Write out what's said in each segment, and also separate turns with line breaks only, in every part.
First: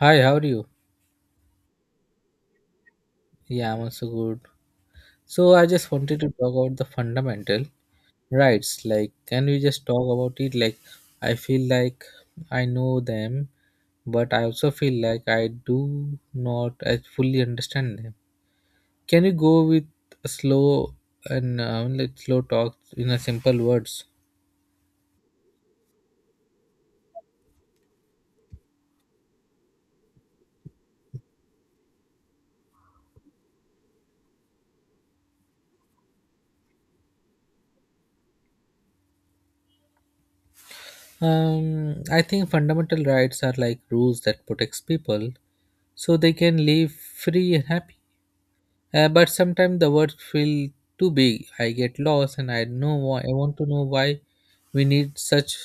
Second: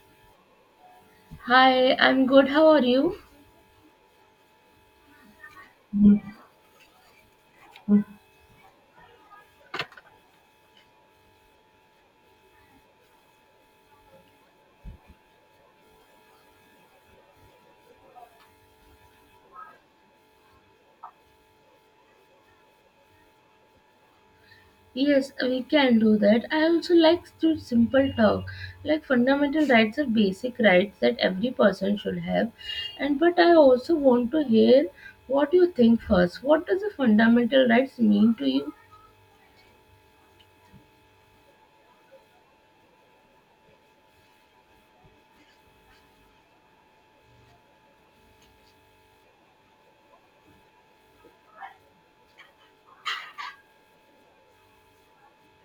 Hi, how are you?
Hi, I'm good. How are you?
Yeah, I'm also good. So I just wanted to talk about the fundamental rights. Like, can we just talk about it? Like, I feel like I know them, but I also feel like I do not as fully understand them. Can you go with a slow and like slow talk in a simple words?
Yes, we can do that. I also like to simple talk. Like fundamental rights are basic rights that every person should have. And but I also want to hear what you think first. What does the fundamental rights mean to you?
I think fundamental rights are like rules that protects people so they can live free and happy. But sometimes the words feel too big. I get lost, and I know why. I want to know why we need such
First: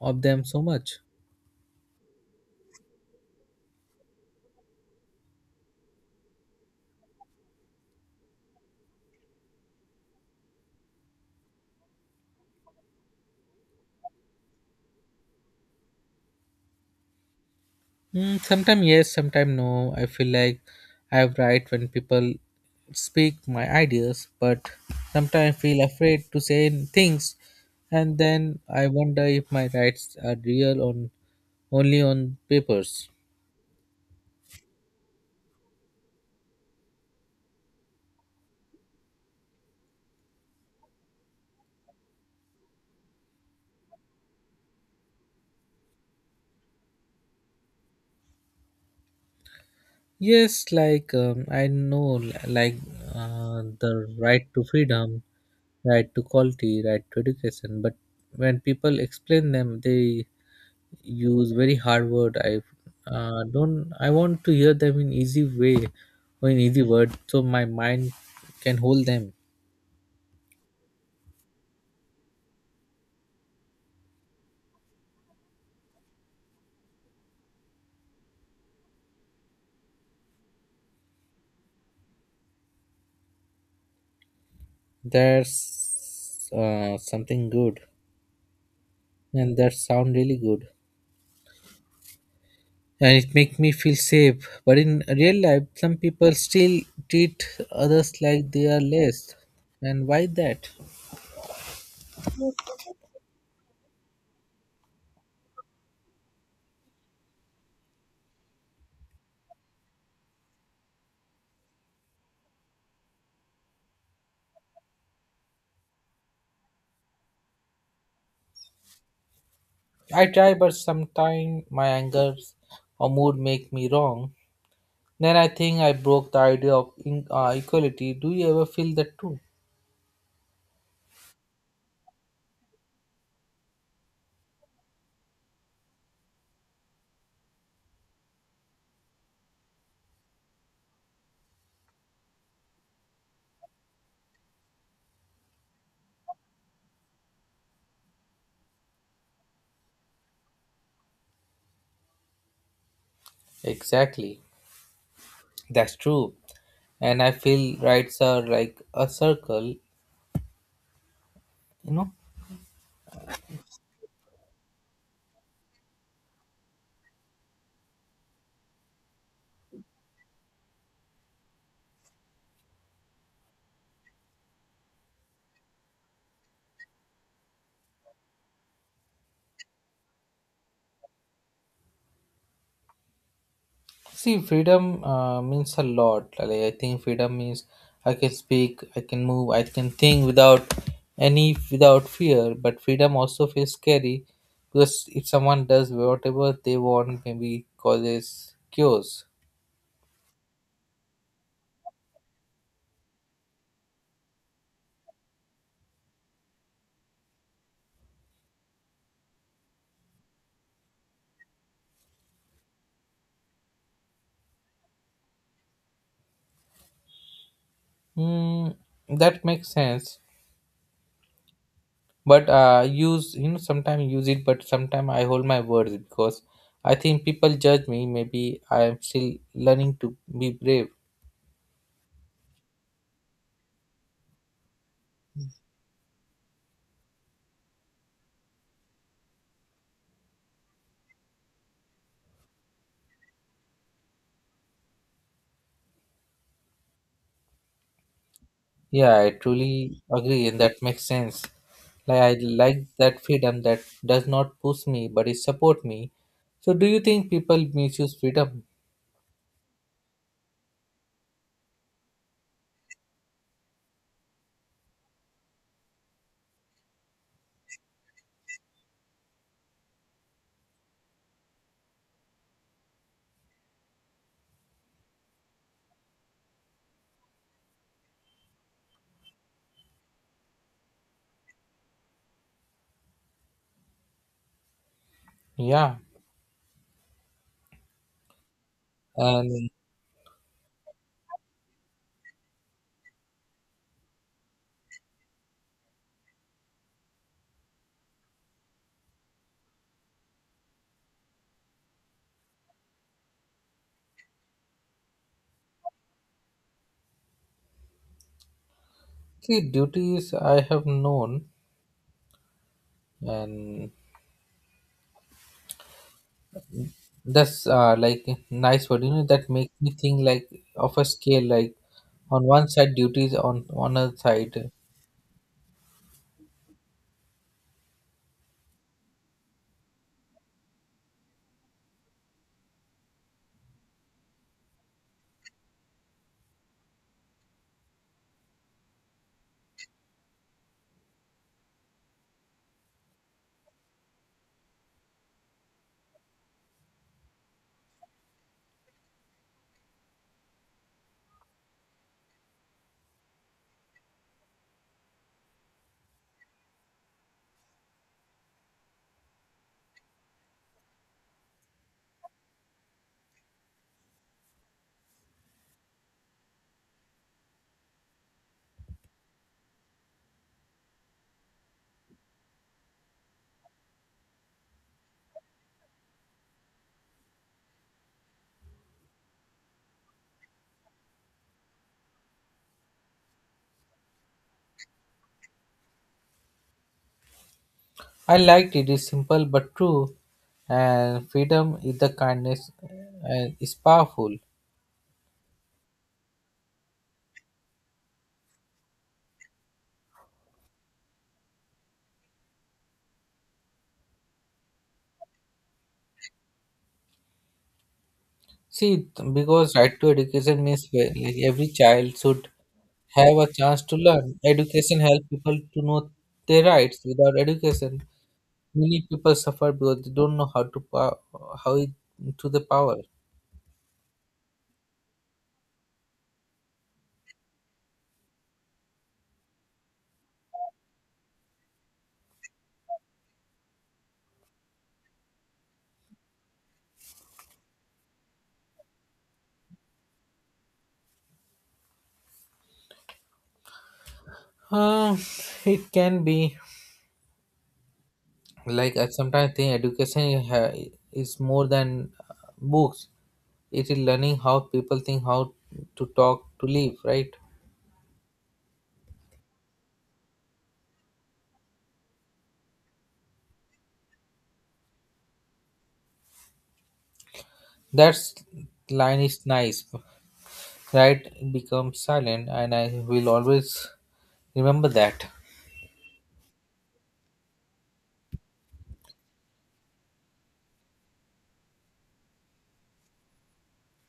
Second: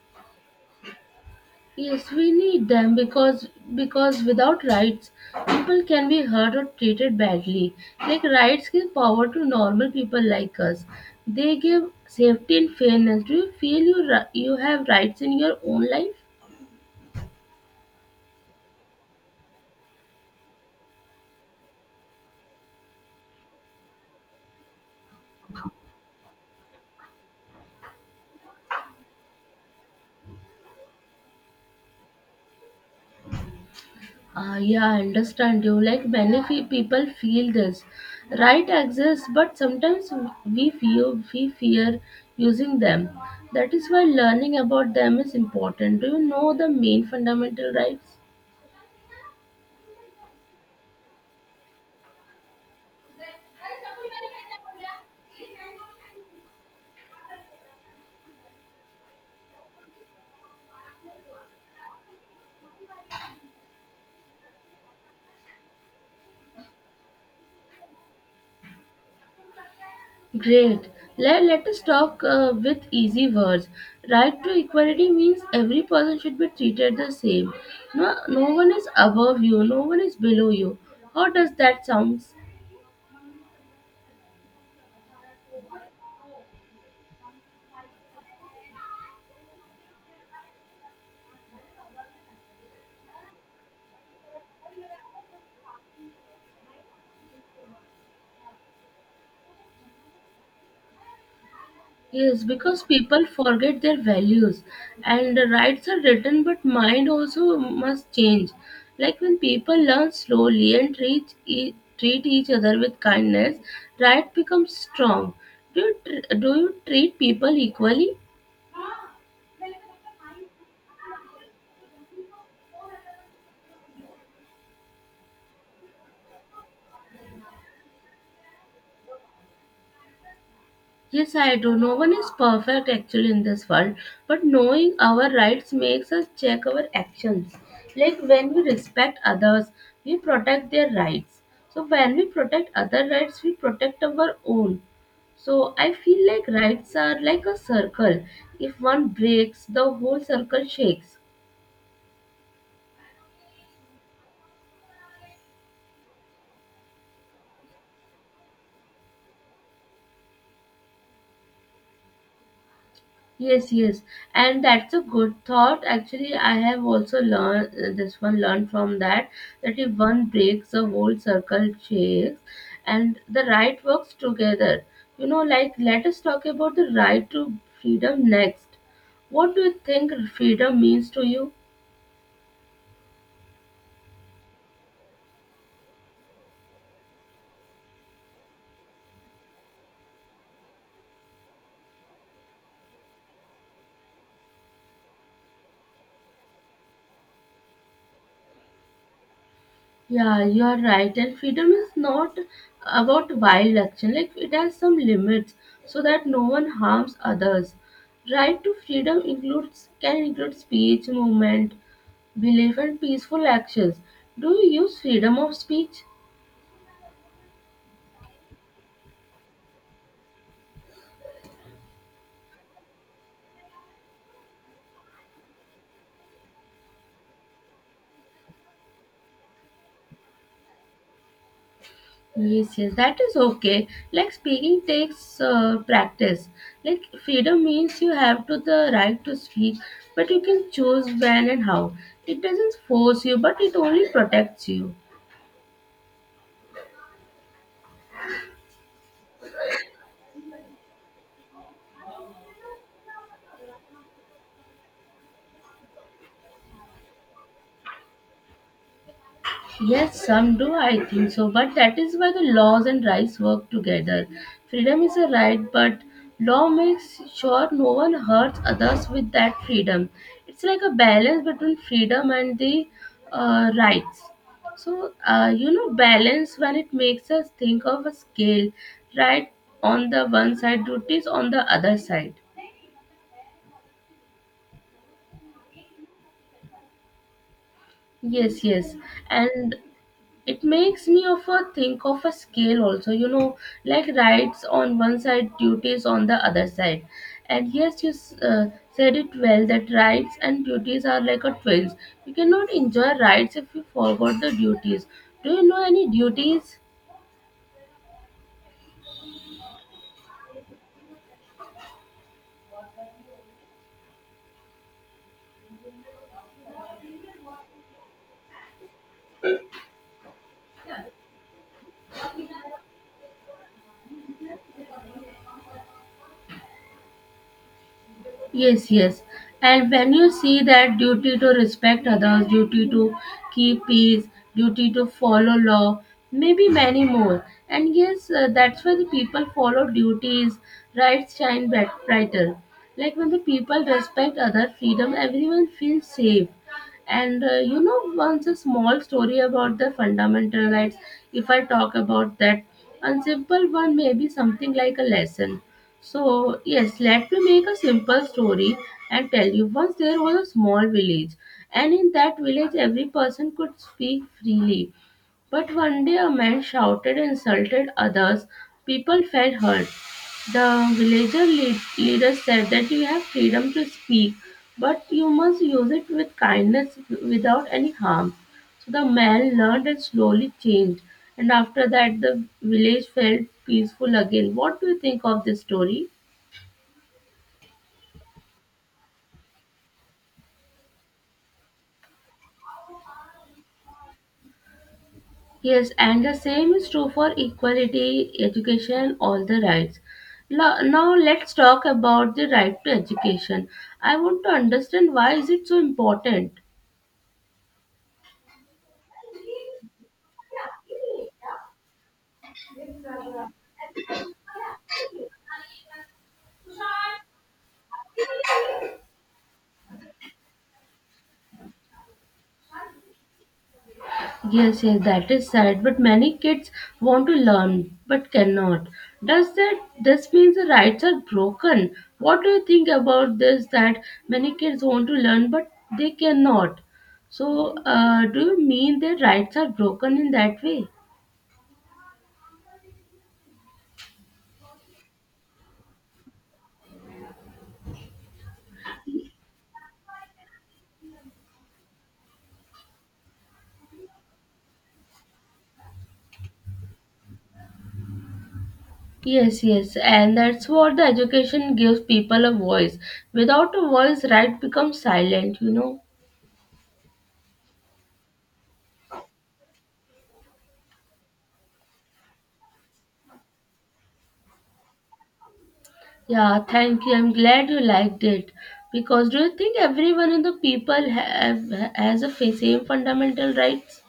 of them so much.
Yes, we need them because without rights, people can be hurt or treated badly. Like rights give power to normal people like us. They give safety and fairness. Do you feel you have rights in your own life?
Mm, sometimes yes, sometimes no. I feel like I have right when people speak my ideas, but sometimes I feel afraid to say things, and then I wonder if my rights are real on only on papers.
Ah, yeah, I understand you. Like many people feel this. Right exists, but sometimes we feel we fear using them. That is why learning about them is important. Do you know the main fundamental rights?
Yes, like I know, like the right to freedom, right to quality, right to education. But when people explain them, they use very hard word. I don't. I want to hear them in easy way or in easy word, so my mind can hold them.
Great. Let us talk with easy words. Right to equality means every person should be treated the same. No, no one is above you, no one is below you. How does that sound?
That's something good, and that sound really good. And it make me feel safe. But in real life, some people still treat others like they are less. And why that?
Yes, because people forget their values, and the rights are written, but mind also must change. Like when people learn slowly and treat each other with kindness, right becomes strong. Do you, do you treat people equally?
I try, but sometimes my anger or mood make me wrong. Then I think I broke the idea of equality. Do you ever feel that too?
Yes, I do. No one is perfect actually in this world, but knowing our rights makes us check our actions. Like when we respect others, we protect their rights. So when we protect other rights, we protect our own. So I feel like rights are like a circle. If one breaks, the whole circle shakes.
Exactly, that's true. And I feel rights are like a circle, you know.
Yes, yes, and that's a good thought. Actually, I have also learned this one learned from that that if one breaks the whole circle shakes, and the right works together. You know, like let us talk about the right to freedom next. What do you think freedom means to you?
See, freedom means a lot. Like, I think freedom means I can speak, I can move, I can think without any without fear. But freedom also feels scary because if someone does whatever they want, maybe causes chaos.
Yeah, you are right. And freedom is not about wild action. Like it has some limits so that no one harms others. Right to freedom includes can include speech, movement, belief, and peaceful actions. Do you use freedom of speech?
Hmm, that makes sense. But use you know sometimes use it, but sometimes I hold my words because I think people judge me. Maybe I am still learning to be brave.
Yes, yes, that is okay. Like speaking takes practice. Like freedom means you have to the right to speak, but you can choose when and how. It doesn't force you, but it only protects you.
Yeah, I truly agree, and that makes sense. Like I like that freedom that does not push me, but it support me. So, do you think people misuse freedom?
Yes, some do, I think so. But that is why the laws and rights work together. Freedom is a right, but law makes sure no one hurts others with that freedom. It's like a balance between freedom and the rights. So, you know, balance when it makes us think of a scale, right? On the one side, duties on the other side.
Yeah,
Yes, yes.
and
And it makes me of a think of a scale also, you know, like rights on one side, duties on the other side. And yes, you said it well that rights and duties are like a twins. You cannot enjoy rights if you forgot the duties. Do you know any duties?
see, duties I have known, and that's like nice word. You know that makes me think like of a scale. Like on one side, duties on other side.
Yes, yes. And when you see that duty to respect others, duty to keep peace, duty to follow law, maybe many more. And yes, that's why the people follow duties, rights shine brighter. Like when the people respect other freedom, everyone feels safe. And you know, once a small story about the fundamental rights, if I talk about that, a simple one may be something like a lesson. So, yes, let me make a simple story and tell you. Once there was a small village, and in that village, every person could speak freely. But one day, a man shouted and insulted others. People felt hurt. The villager leader said that you have freedom to speak, but you must use it with kindness without any harm. So the man learned and slowly changed, and after that, the village felt peaceful again. What do you think of this story?
I liked it. It's simple but true, and freedom is the kindness, and is powerful.
Yes, and the same is true for equality, education, all the rights. Now let's talk about the right to education. I want to understand why is it so important.
See, because right to education means where, like every child should have a chance to learn. Education helps people to know their rights. Without education, many people suffer because they don't know how it, to the power.
Yes, yes, that is sad, but many kids want to learn but cannot. Does that this means the rights are broken? What do you think about this that many kids want to learn but they cannot? So, do you mean their rights are broken in that way?
Uh, it can be like I sometimes think is more than books. It is learning how people think, how to talk, to live. Right?
Yes, yes, and that's what the education gives people a voice. Without a voice, right becomes silent, you know.
That's line is nice. Right becomes silent, and I will always remember that.
Yeah, thank you. I'm glad you liked it. Because do you think everyone in the people have has a same fundamental rights?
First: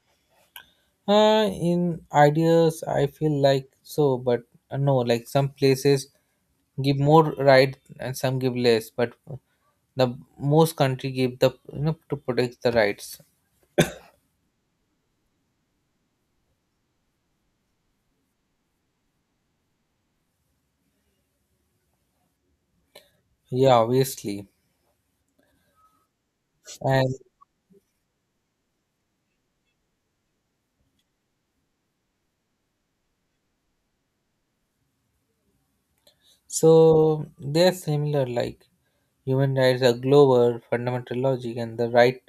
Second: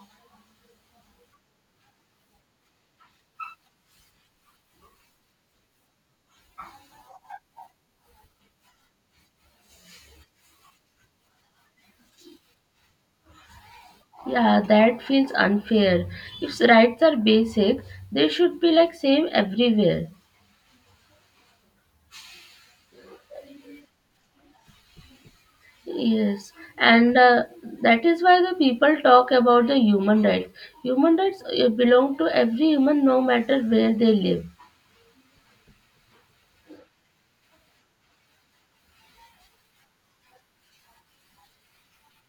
In ideas I feel like so, but no, like some places give more right and some give less, but the most country give the, you know, to protect the rights.
Yeah, that feels unfair. If rights are basic, they should be like same everywhere.
Yeah, obviously.
Yes,
And
and that is why the people talk about the human rights. Human rights belong to every human, no matter where they live.
so they are similar. Like human rights are global fundamental logic and the right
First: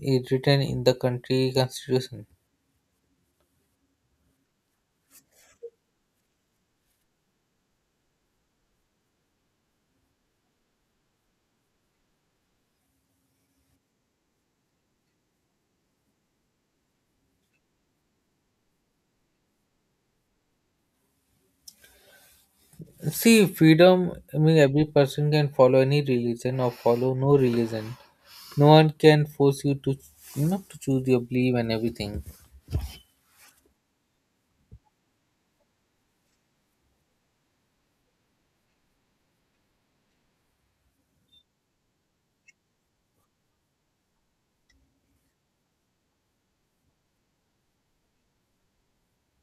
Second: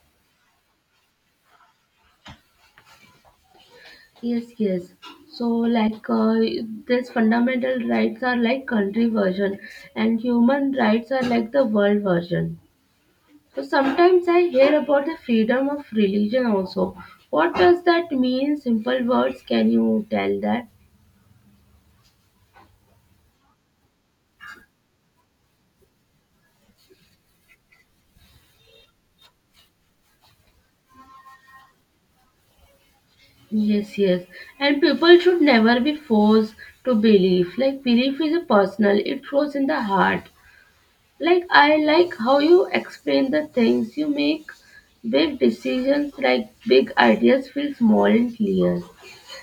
is written in the country constitution.
Yes, yes. So, like, these fundamental rights are like country version, and human rights are like the world version. So sometimes I hear about the freedom of religion also. What does that mean? Simple words. Can you tell that?
See, freedom, I mean, every person can follow any religion or follow no religion. No one can force you to, you know, to choose your belief and everything.
Yes, yes. And people should never be forced to believe. Like belief is a personal, it grows in the heart. Like I like how you explain the things you make big decisions like big ideas feel small and clear.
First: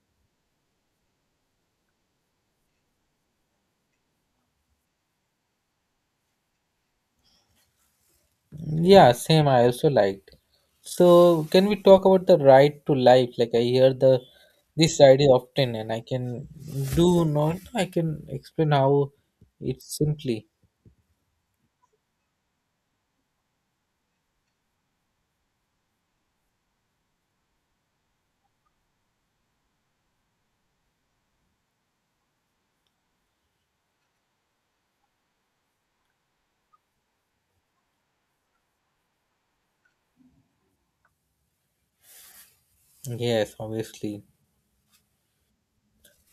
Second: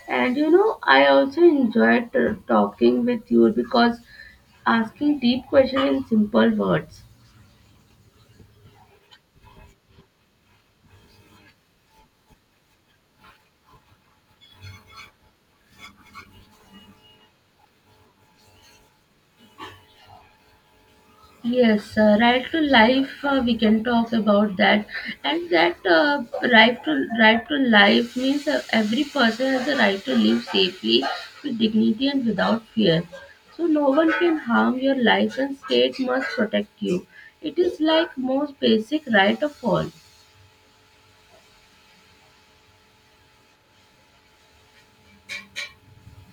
And you know, I also enjoyed talking with you because asking deep questions in simple words.
Yeah, same. I also liked. So, can we talk about the right to life? Like, I hear the this idea often, and I can do not. I can explain how it's simply.
Yes, right to life. We can talk about that, and that right to life means every person has the right to live safely, with dignity, and without fear. So no one can harm your life, and state must protect you. It is like most basic right of all.
Yes, obviously.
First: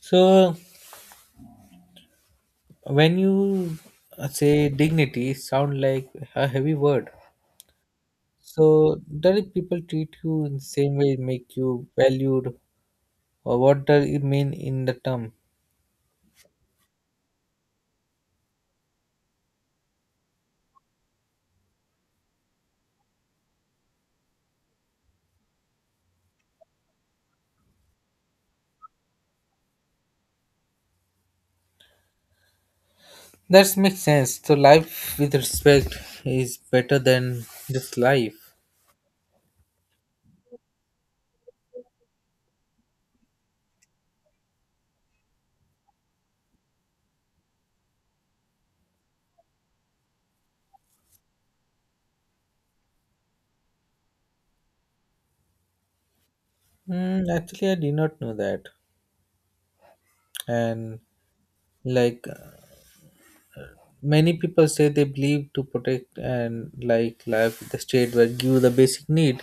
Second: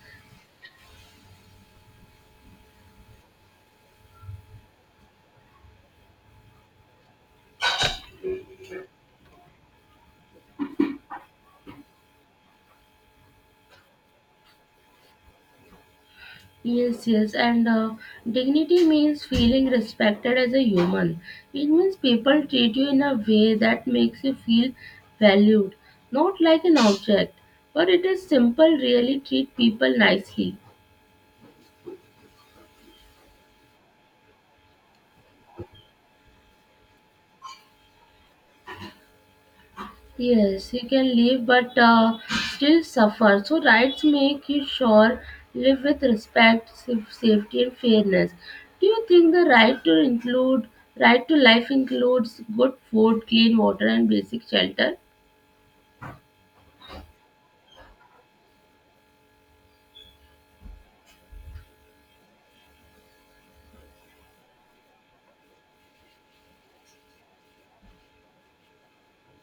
So, when you say dignity, it sound like a heavy word. So does it people treat you in the same way, make you valued, or what does it mean in the term?
Yes, yes, and dignity means feeling respected as a human. It means people treat you in a way that makes you feel valued, not like an object. But it is simple, really treat people nicely.
That makes sense. So life with respect is better than just life.
Yes, you can live but still suffer. So, rights make you sure live with respect, safety, and fairness. Do you think the right to include right to life includes good food, clean water, and basic shelter?
Mm, actually, I did not know that. And like many people say, they believe to protect and like life with the state where give the basic need,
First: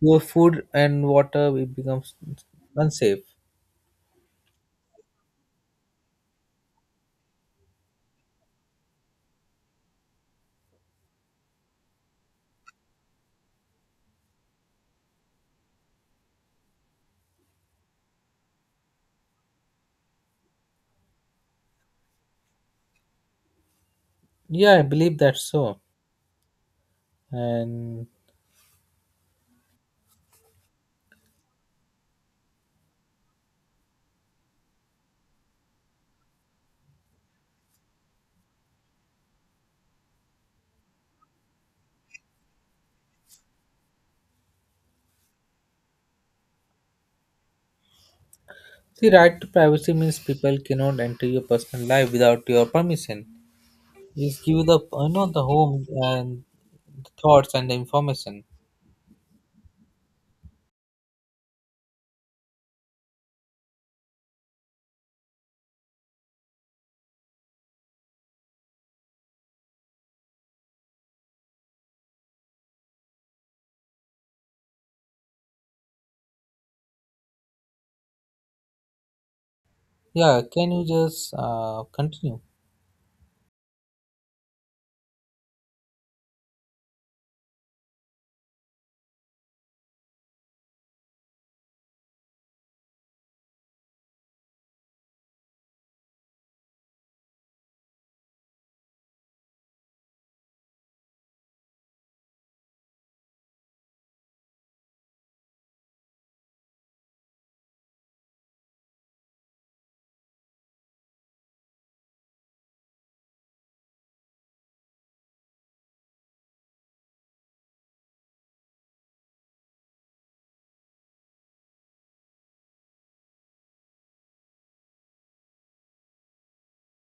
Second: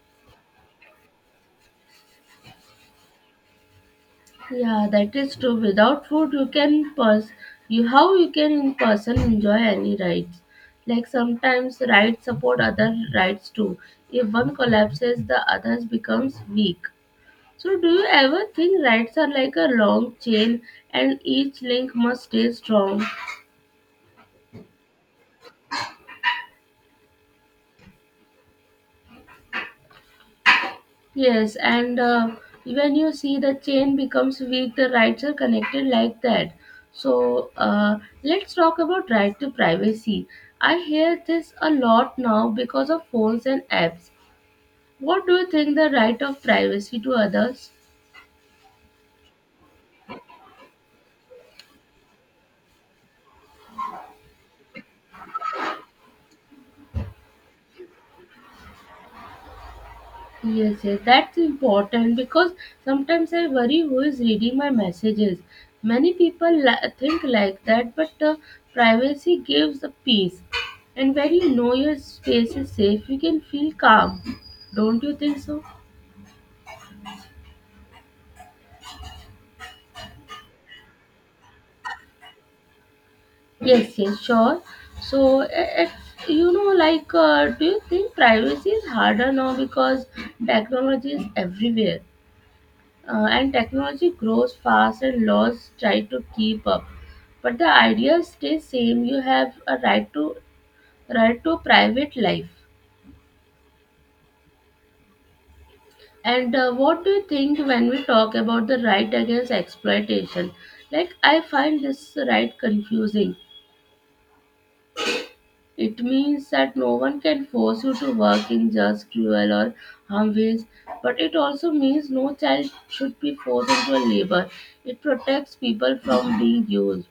your food and water, it becomes unsafe.
Yeah, that is true. Without food, you can pers you how you can in person enjoy any rides. Like sometimes rides support other rides too. If one collapses, the others becomes weak. So do you ever think rides are like a long chain and each link must stay strong?
Yeah, I believe that so. And
Yes, and when you see the chain becomes weak, the rights are connected like that. So let's talk about right to privacy. I hear this a lot now because of phones and apps. What do you think the right of privacy to others?
see, right to privacy means people cannot enter your personal life without your permission. It give you the you know the home and the thoughts and the information.
Yes, yes, that's important because sometimes I worry who is reading my messages. Many people think like that, but privacy gives a peace. And when you know your space is safe, you can feel calm. Don't you think so?
Yeah, can you just continue?
Yes, yes, sure. So, you know, like, do you think privacy is harder now because technology is everywhere? And technology grows fast and laws try to keep up, but the idea stays same. You have a right to right to private life. And what do you think when we talk about the right against exploitation? Like I find this right confusing. It means that no one can force you to work in just cruel or harm ways, but it also means no child should be forced into a labor. It protects people from being used.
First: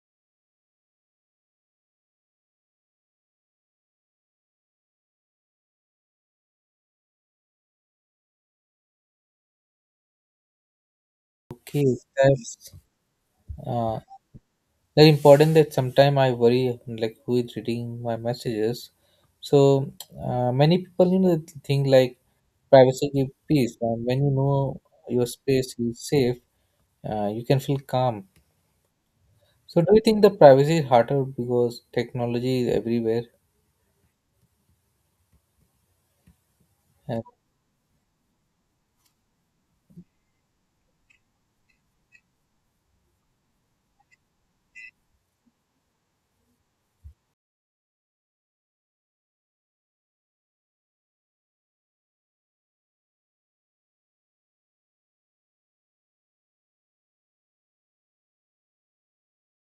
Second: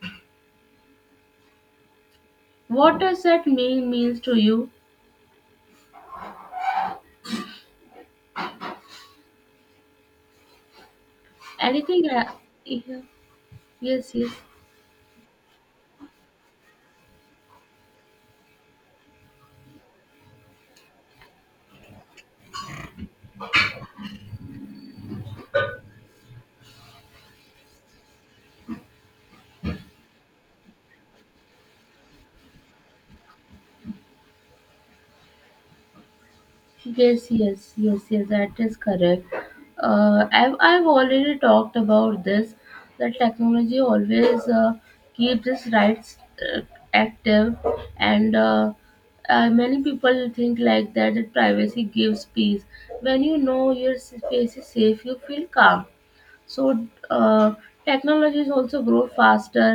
What does that mean means to you?
Okay,
Anything?
that's
Yeah.
uh,
Yes, yes,
very important. That sometimes I worry like who is reading my messages. So many people, you know, think like privacy give peace, and when you know your space is safe, you can feel calm. So do you think the privacy is harder because technology is everywhere?
yes,
And
yes, yes, yes. That is correct. I've already talked about this. That technology always keeps its rights active, and many people think like that. That privacy gives peace. When you know your space is safe, you feel calm. So technologies also grow faster.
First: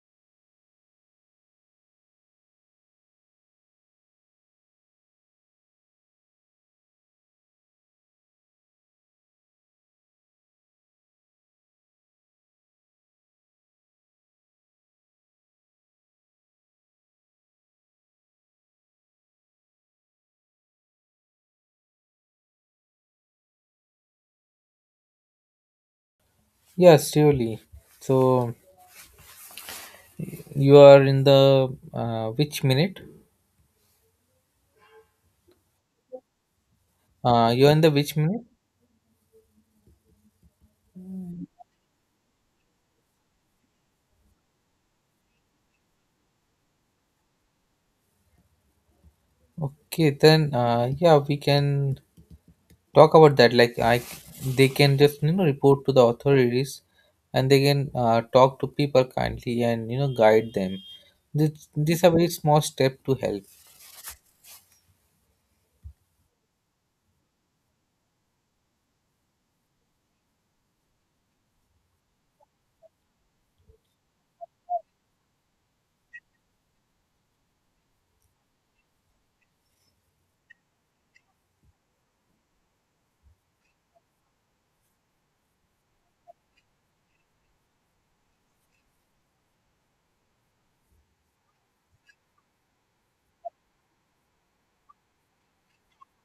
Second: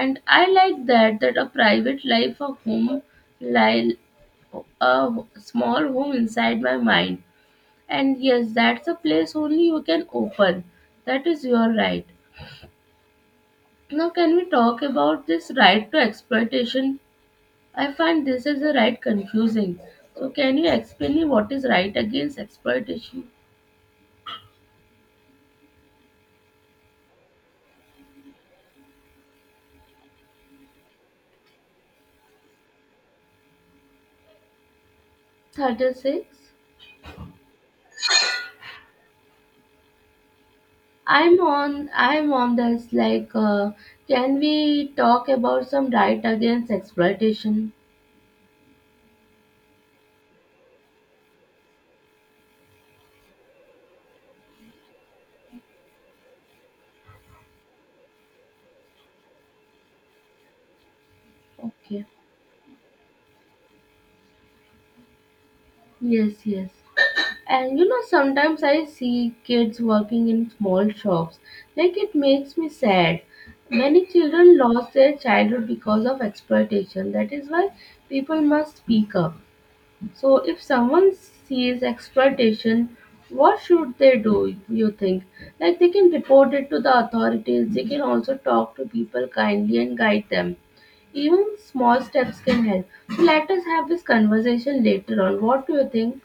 And I like that, that a private life, a home, like a small home inside my mind. And yes, that's a place only you can open. That is your right. Now can we talk about this right to exploitation? I find this is a right confusing. So can you explain me what is right against exploitation?
yes, surely. So you are in the which minute?
36.
You are in the which minute?
I'm on this, like, can we talk about some right against exploitation?
Okay, then yeah, we can talk about that. Like they can just, you know, report to the authorities, and they can talk to people kindly and, you know, guide them. These
Okay.
are very small step to help.
Yes, yes. And you know sometimes I see kids working in small shops. Like it makes me sad. Many children lost their childhood because of exploitation. That is why people must speak up. So, if someone sees exploitation, what should they do, you think? Like, they can report it to the authorities, they can also talk to people kindly and guide them. Even small steps can help. So, let us have this conversation later on. What do you think?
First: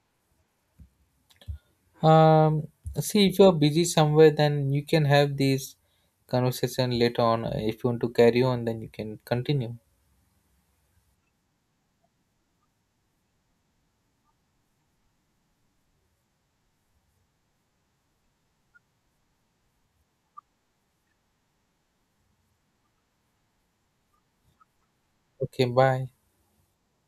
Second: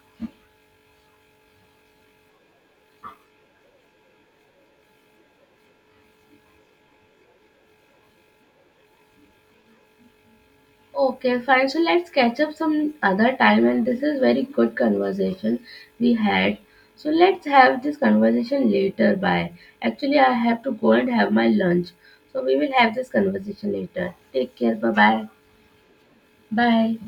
Um, See, if you're busy somewhere, then you can have this conversation later on. If you want to carry on, then you can continue.
Okay, fine. So let's catch up some other time, and this is very good conversation we had. So let's have this conversation later. Bye. Actually, I have to go and have my lunch. So we will have this conversation later. Take care. Bye bye.
Okay, bye.
Bye.